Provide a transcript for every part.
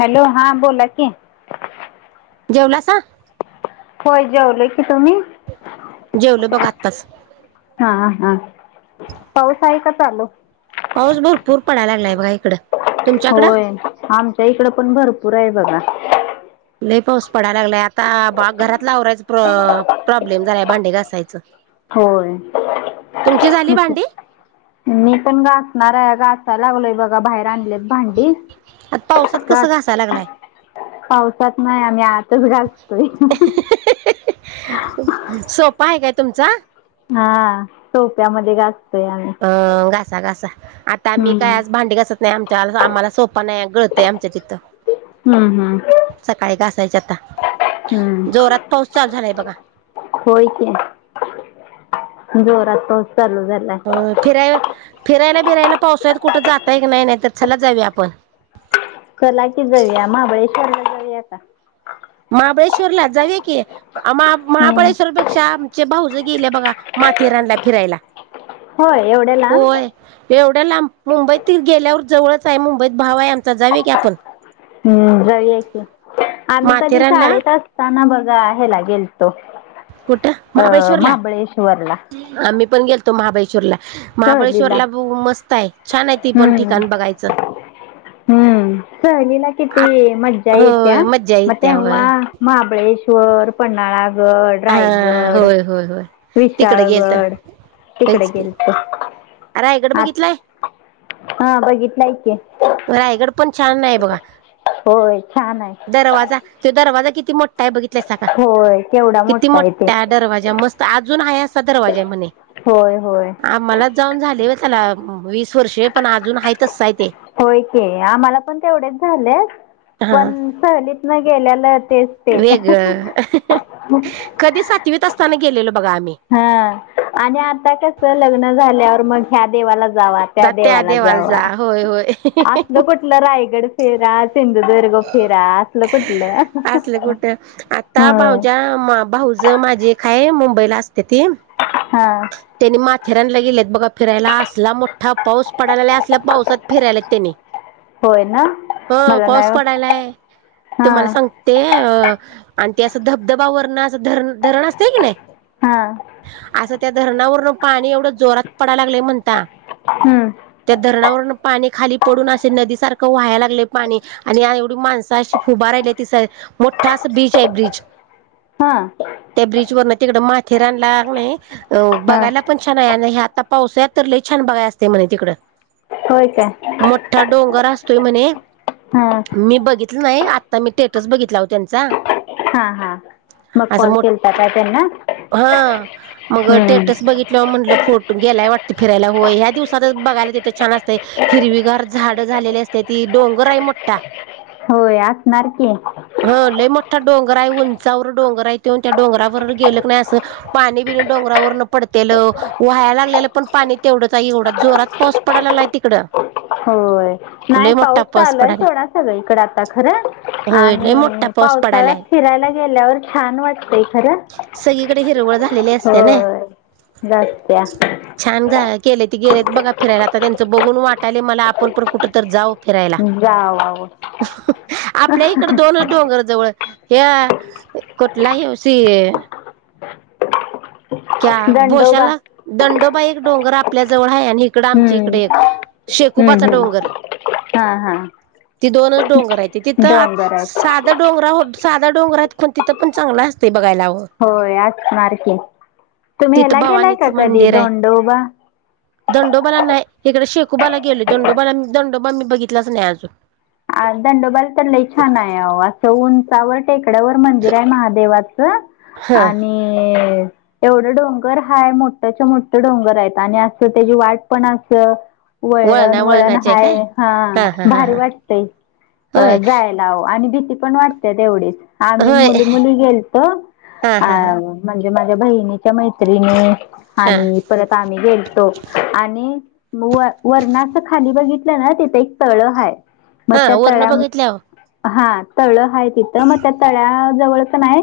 Hello. हां बोला की. जेवलासा? होय जेवलं की. तुम्ही? जेवलं बघ आत्ताच पाऊस आहे का चालू? पाऊस भरपूर पडायला लागलाय बघा इकडं तुमच्याकडं होय. आमच्या इकड पण भरपूर- पुर आहे बघा. लई पाऊस पडाय लागलाय आता. घरात आवरायच प्र- प्रॉब्लेम झालाय भांडे घासायचं. होय तुमची झाली भांडी मी पण गासणार आहे ग आत सा लागलोय बघा बाहेर आणलेत भांडी आता पावसात कसं घासायला लागलाय पावसात नाही आम्ही आतच गासतोय. सोपा आहे काय तुमचा? हा सोप्यामध्ये गास अं घासा घासा आता आम्ही काय हम्म आज भांडी घासत नाही आमच्या आम्हाला सोप पण गळतंय आमच्या तिथं हम्म हम्म सच्याता हम्म. होय की. जोरात पाऊस चालू झालाय. अं फिराय फिरायला बिरायला पावसाळ्यात कुठं जाताय की नाही? नाही तर चला जाऊया आपण. चला की जाऊया. महाबळेश्वरला जाऊया का? टूरला जाऊ या की महा हम्म महाबळेश्वरपेक्षा- चे भाऊजय गेलिए बघा माथेरानला फिरायला. होय. एवढ्या लांब? होय एवढ्या लांब मुंबईत गेल्यावर जवळच आहे. मुंबईत भाव आहे आमचा जाऊ की आपण. हम्म जाउया की. आम्ही कधी माथेरानला शाळेत असताना बघ- हेला गेलतो कुठं अ -महाबळेश्वरला. मी पण गेलोतो महाबळेश्वरला. सहलीला महाबळेश्वरला ब मस्त आहे छान आहे ती पण हम्म ठिकाण बघायचं हम्म सहलीला आ किती मज्जा येत्या होय मज्जा मग येत्या तेव्हा होय महाबळेश वर पन्हाळा गड हा रायगड होय होय होय तिकडे गेलत विशाळगड तिकडे तेच की गेल रायगड बघितलाय हा बघितलाय की रायगड पण छान आहे बघा होय छान आहे दरवाजा त दरवाजा किती मोठ ठा हाय बघितलायसा का? होय केवढा किती ते मोठा आहे दरवाजा मस्त अजून आहे असा दरवाज हाय म्हणे होय होय आम्हालाच जाऊन झाले बघ त्याला वीस वर्षे पण अजून आहे तस आहे ते होय की आम्हाला पण तेवढेच झाले हा पण सहलीत न गेल्याला तेच ते वेग कधी सातवीत असता गेले हा आणि आता कस लग्न झाल्यावर मग ह्या देवाला त्या जा देवाला जावा जा होय होय असलं कुठलं रायगड फेरा सिंधुदग र्ग फेरा असल कुठलं असलं कुठं हम्म जे क हाय मुंबईला असतेत हां त्यानी माथेरानला गेल्यात बघा फिरायला असला मोठा पाऊस पडायला असला पावसात फिरायला त्यानी होय ना मला नाही पडायलाय तुम्हाला हां सांगते आणि ते असं धबधबा वरणं असं धरण धरण असते की नाही हा असं त्या धरणावरून पाणी एवढं जोरात पडा लागलंय म्हणता हं धरणावरून पाणी खाली पडून असे नदीसारखं वाहाय लागलय पाणी आणि एवढी माणसं अशी फुभार राहिली तिस मोठा अस बीच आहे ब्रिज हा त्या ब्रिज वर तिकड माथेरानला क नई हां बघायला पण छान आहे आणि आता पावस तर छान काय असते म्हणे तिकड होय काय? डोंगर असतोय म्हणे हां मी बघितलं नाही आता मी स्टेटस बघितला ओ त्यांचा हा हा मग असं कॉल मोठा केलता काय त्यांना? हा मग हं टेटस बघितलं म्हटलं फोटो ग्यालाय वाटत. फिरायला होय ह्या दिवसातच बघायला तिथे छान असत हिरवीगार झाडं झालेली असते ती डोंगर आहे मोठी कत्ठता [inaudible] होय असणार की. लय मोठा डोंगर आहे उंचावर डोंगर आहे ते त्या डोंगरावर गेलं नाही असं पाणी बिनी डोंगरावरन पडते. व्हायला लागलेलं पण पाणी तेवढंच आहे एवढं जोरात पाऊस पडयला लागलाय तिकड. होय नाही पाऊस चालुय आहे पडायलाय थोडा सगळ इकड आता खरं. होय लय मोठा आणि पाऊस पावसाळ्यात पडायलाय फिरायला गेल्यावर छान वाटतय खरं हिरवळ झाली असते नई होय जास्त्या छान झ केले ते गेलेत बघा फिरायला आता त्यांचं बघून वाटाय मला आपण पण कुठं तर जाऊ. फिरायला जावा मग आपल्या इकडे दोनच डोंगर जाऊ ह कुठला ह्यो सी क्या दंडोबा भोशाला दंडोबा एक डोंगर आपल्या जवळ हय आणि इकडं आमच्या इकडे एक हम्म हम्म शेकोबाचा हम्म डोंगर हां हां ती दोनच डोंगर आहे त तिथं डोंगर आहेत साधा डोंगरा हो साधा डोंगर आहेत पण तिथं पण चांगला असते. बघायला हवं होय आच मारखे तुम्ही तिथं ह्याला गेलाय का भवानीचं कधी मंदिर आहे दोंडोबा? दंडोबाला नाही इकडे शेकोबाला गेले दंडोबाला दंडोबा मी बघितलाच नाही अजून. दंडोबाल तर लई छान आहे असं उंचावर टेकड्यावर मंदिर आहे महादेवाच. ह हा आणि एवढं डोंगर हाय मोठ्याच्या मोठे डोंगर आहेत आणि असं त्याची वाट पण असं वळण वळणा वळण वळणाचे आहे हाय काय हा हा हा भार हा वाट होय जायलाव आणि भीती पण वाटते तेवढीच. आम्ही होय मुली मुली गेलतो हा अ हा हा म्हणजे माझ्या बहिणी च्या मैत्रिणी हा आणि परत आम्ही गेलतो आणि व वरण अस खाली बघितलं ना तिथं एक तळं आहे. हा वरण बघितल्यावर. हा तळ आहे तिथं मग त्या तळ्या जवळ का नाय.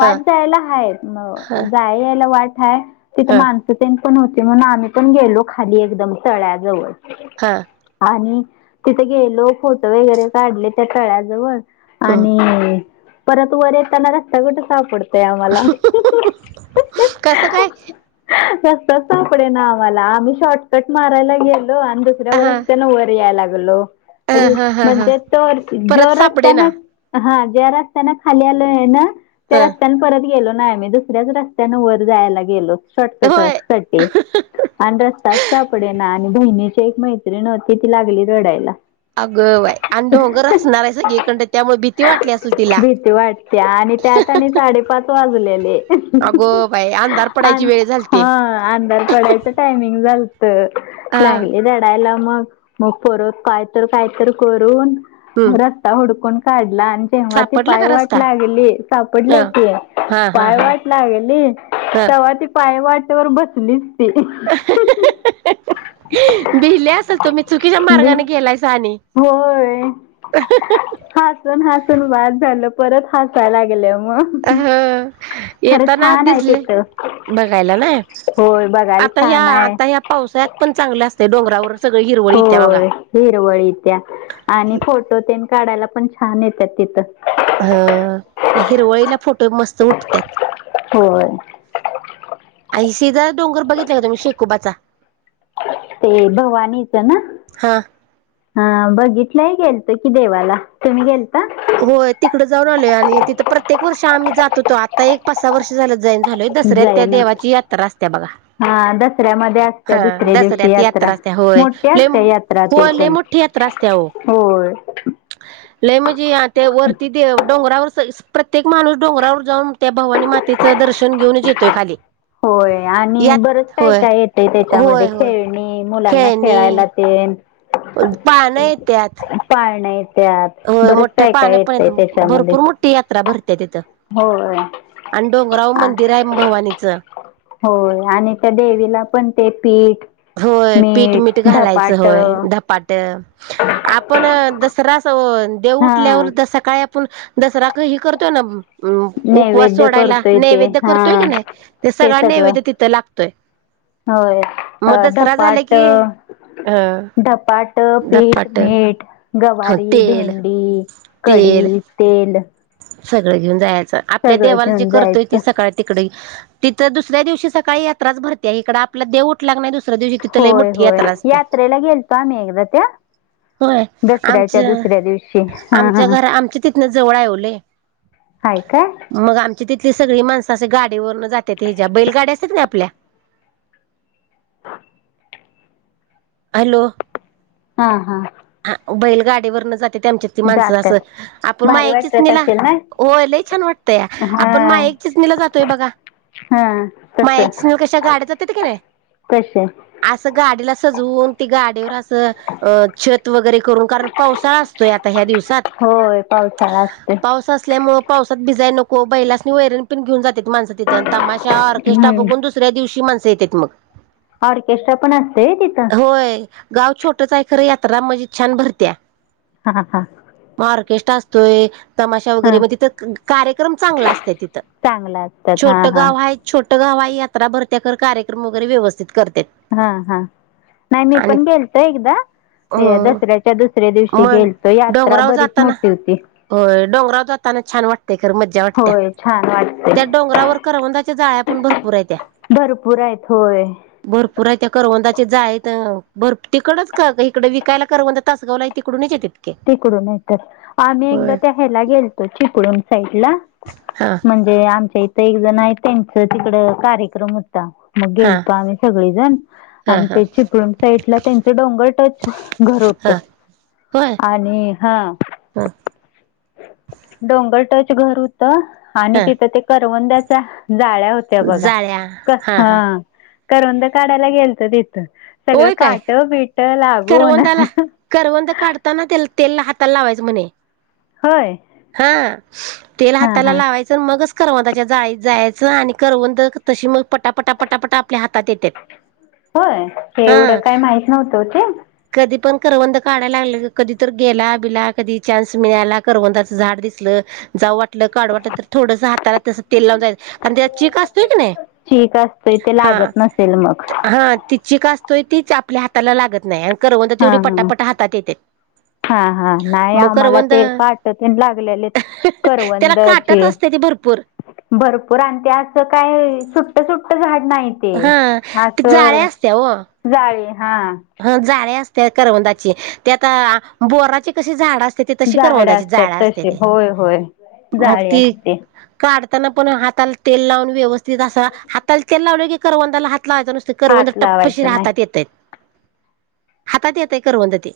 हा जायला हाय म हा जाय यायला वाट हाय तिथं हा माणसं त्या पण होते म्हण आम्ही पण गेलो खाली एकदम तळ्याजवळ हा आणि तिथे गेलो फोटो वगैरे काढले त्या तळ्याजवळ हं आणि परत वर येताना रस्ता कुठ सापडतो. ते आम्हाला. कसं काय रस्ता सापडे ना आम्हाला आम्ही शॉर्टकट मारयला गेलो आणि दुसऱ्या हा रस्त्यान वर यायला लागलो. ह हा हा हा म्हणजे परत जो सापडे रस्त्यान ना ह. ज्या रस्त्याना खाली आले आहे ना त्या ह रस्त्याने परत गेलो. नाही मी दुसऱ्याच रस्त्यान वर जायला गेलो. शार्टकट होय असताते अन रस्ता सापडेना. बहिणीची एक मैत्रीण होती ती लागली रडायला. अगं बाय अन डोगर असणार आहे सगळीकडन त्यामुळे भीती वाटली असेल तिला. त्या आणि त्यात आणि साडेपाच वाजलेले अगो बाई अंधार पडायची वेळ झालती हा अंधार पडायच टायमिंग झाल तर हा लागली रडायला मग मग परत काय तर कायत करून हम्म रस्ता हुडकून काढ लहान जेव्हा ती सापडला पाय का वाट रस्ता लागेली ह सापडली की हा हा पाय हा वाट लागेली. ह तेव्हा ती पाय वाट्यावर बसली भिले असल तुम्ही चुकीच्या मार्गाने गेलायसा. आणि हो होय हासून हासून बास झालं. परत हसायलां लागले. अह येताना छान आहे दिसले तिथं बघायला नाय. होय बघायला आता ह्या छान आहे आता ह्या पावसाळ्यात पण चांगल्या असतय डोंगर होय हिरवळी त्या आणि फोटो तेन काढायला पण छान येतात तिथं ह नाय हिरवळीला फोट ट मस्त उठत्यात होय आय शीदत डोंगर बघितलाय का तुम्ही शेकोबाचा. ते भगवानीच ना. हा हा बघितलंय गेलतो कि देवाला तुम्ही गेलता? होय तिकडं जाऊन आलो आणि तिथं प्रत्येक वर्ष आम्ही जात होतो आता एक पाच, सहा वर्ष झालं जाईन झालोय दसऱ्यात त्या जाईना देवाची यात्रा असत्या बघा. हा दसऱ्यामध्ये असत्या हा दुसऱ्या दिवशी दसऱ्यात यात्रा त्या होय मोठी असते यात्रा ती होय लय पण मोठी यात्र रास्त्या हो. होय. लय म्हजी ते वरती देव डोंगरावर प्रत्येक माणूस डोंगरावर जाऊन त्या भवानी मातेचं दर्शन घेऊनच येतोय खाली. होय आणि बरंच यात काय होय काय येते त्याच्यामध्ये होय होय खेळणी मुलांना खेळायला ते पण पाणं य त्यात. पाळण्या येत्यात होय बरंच मोठ काय काय पाण्यापर्यंत येतंय त्याच्यामध्ये भरपूर मोठी यात्रा भर त्या तिथं होय आणि डोंगराव आ मंदिर हाय भवानीचं. होय आणि त्या देवीला पण ते पीठ होय पीठ मीठ घालायचं होय धपाट आपण दसरा असं हो देवं हा उठल्यावर सकाळी आपण दसरा हे करतोय ना उपवास नैवेद्य सोडायला करतोय ते नैवेद्य हा करतोय क नाय ते सगळ नैवेद्य तिथं लाग [inaudible] होय. अ धपाट की अ धपाट पीठ धपाट मीठ गवारी, तेल भेंडी, तेल कढी, तेल सगळं घेऊन जायाचं आपल्या सगळं देवाला जे घेऊन करतोय जायचं ते सकाळी तिकडे तिथं दुसऱ्या दिवशी सकाळी यात्राच भरतीया इकड आपला देव उठला क नाय दु दुसरा दिवशी तिथं लय होय मोट्ठी होय यात्रा असते. यात्रेला गेलतो आम्ही एकदा त्या होय. दसऱ्याच्या आमच्या दुसऱ्या दिवशी हा आमच्या हा घर आमच्या तिथन जवळ हाय ओ लय. हाय काय? ती सगळी माणसं असे गाडीवरन जातात ह्याच्या बैलगाडी असात ना आपल्या हॅलो हा हा हा बैलगाडीवरनं जात्यात आमच्या हितली माणसं असं जातात आपण भारी मायाकं वाटत जिसनीला असेल ना होय लय छान वाटतंया हा आपण माएक चिचणीला जातोय बघा. हा तस मायाच्या इथनं कशा गाड्या जात्यात की नाय. तसे असं गाडीला सजवून ते गाडीवर असं अ छत वगैरे करून कारण पावसाळा असतोय आता ह्या दिवसं सात होय पावसाळा असते पाऊस असल्यामुळं पावसात भिजाय नक हो बैलासनी वैरण पण घेऊन जात्यात माणसं तिथं तमाश ऑर्केस्ट्रा हम्म बघून दुसऱ्या दिवशी माण ते येतेत मग ऑर्केस्ट्रा पण असतय व्हय तिथं. छोटच हाय खरं यात्रा म्हणजे छान भरत्या हा हा म ऑर्केस्ट्र असतोय. तमाशा वगैरे हा म तिथं कार्यक्रम चांगलं असत्यात तिथं चांगलं असतात हा छोटं हा गाव हाय छो ट गाव हाय यात्रा भरत्या खरं कार्यक्रम वगैरे व्यवस्थित कर हा हा नाय मी पण गेलते एकदा अ हे दसऱ्याच्या दुसऱ्या दिवशी मण गेलतो यात्रा डोंगरावर बरीच जाताना मोठी होती व्हय खरं मज्जा वाटत्या होय छान वाटते त्या डोंगरावर करवंदाच्या जाळ्या पण भरपूर आहेत्या भरपूर आहेत होय भरपूर आहेत्या करवंदा जाळीत भरप तिकडचं का गं इकडं विकायला करवंद तासगावला हे तिकडूनचं येत्यात तिकडून येत्यात आम्ही एकदा त्या ह्याला गेलतो चिपळूण साईड ला हा म्हणजे आमच्या इथं एक जण आहे त्यांच तिकड कार्यक्रम हु ता मग हा गेलतो आम्ही सगळीजण हा आणि हा ते चिपळूण साईडला त्यांच डोंगर टच घर हा होतं. होय. आणि हा ह डोंगर टच घर हो तं आणि हा तिथं ते करवंदाच्या जाळ्या होत्या बघा. कं हा करवंद काढायला गेलतं तिथं सगळं होय काय काटं बिटं करवंदाला करवंद काडताना केल तेलला हाताला लावायचं म्हणे, होय हा तेल हा हाताला हा लावायच आणि मगच करवंदाच्या जाळीत जायचं आणि करवंद तशी म पटापटा पटापटा आपल्या हातात येत्यात होय एवढं हां काय माहित नव्हतं ते कधी पण करवंद काढायला लागलां कधी तर गेला बिला कधी चान्स मिळाला करवंदाच झाड दिसलं. जाऊ वाटलं काढू वाटलं तर थोडसं हाताला तस तेल लावून जायचं तेचा चीक असतोय की नाही चीक असतोय ते हा लागत नसेल मग हा ती चिक असतोय तीच आपल्या हाताला लागत नाही करवंद हा तेवढी हा पटापटा हातात येत्यात हा हा नाही आम्हाला ते काटं तेन लागलेलीत त्याला काटत करवंदाचे असते ती भरपूर भरपूर आणि ते असं काय सुट्ट सुट्ट झाड नाही ते हा ती असं जाळी हा हं जाळी असत्या करवंदाची ती आता बोराची कशी झाडं अस त्याती तशी झाड करवंदाची असतात जाळ्या तसे असत्याती होय होय मग जाळी ती असते काड तानं पण हाताला तेल लावून व्यवस्थित असं हाताला तेल लावलं की करवंदाला हात लावायचं नुसतं करवंद हात टप्पशीरी लावायचं नाही हातात येतंय हातात येतंय करवंद ते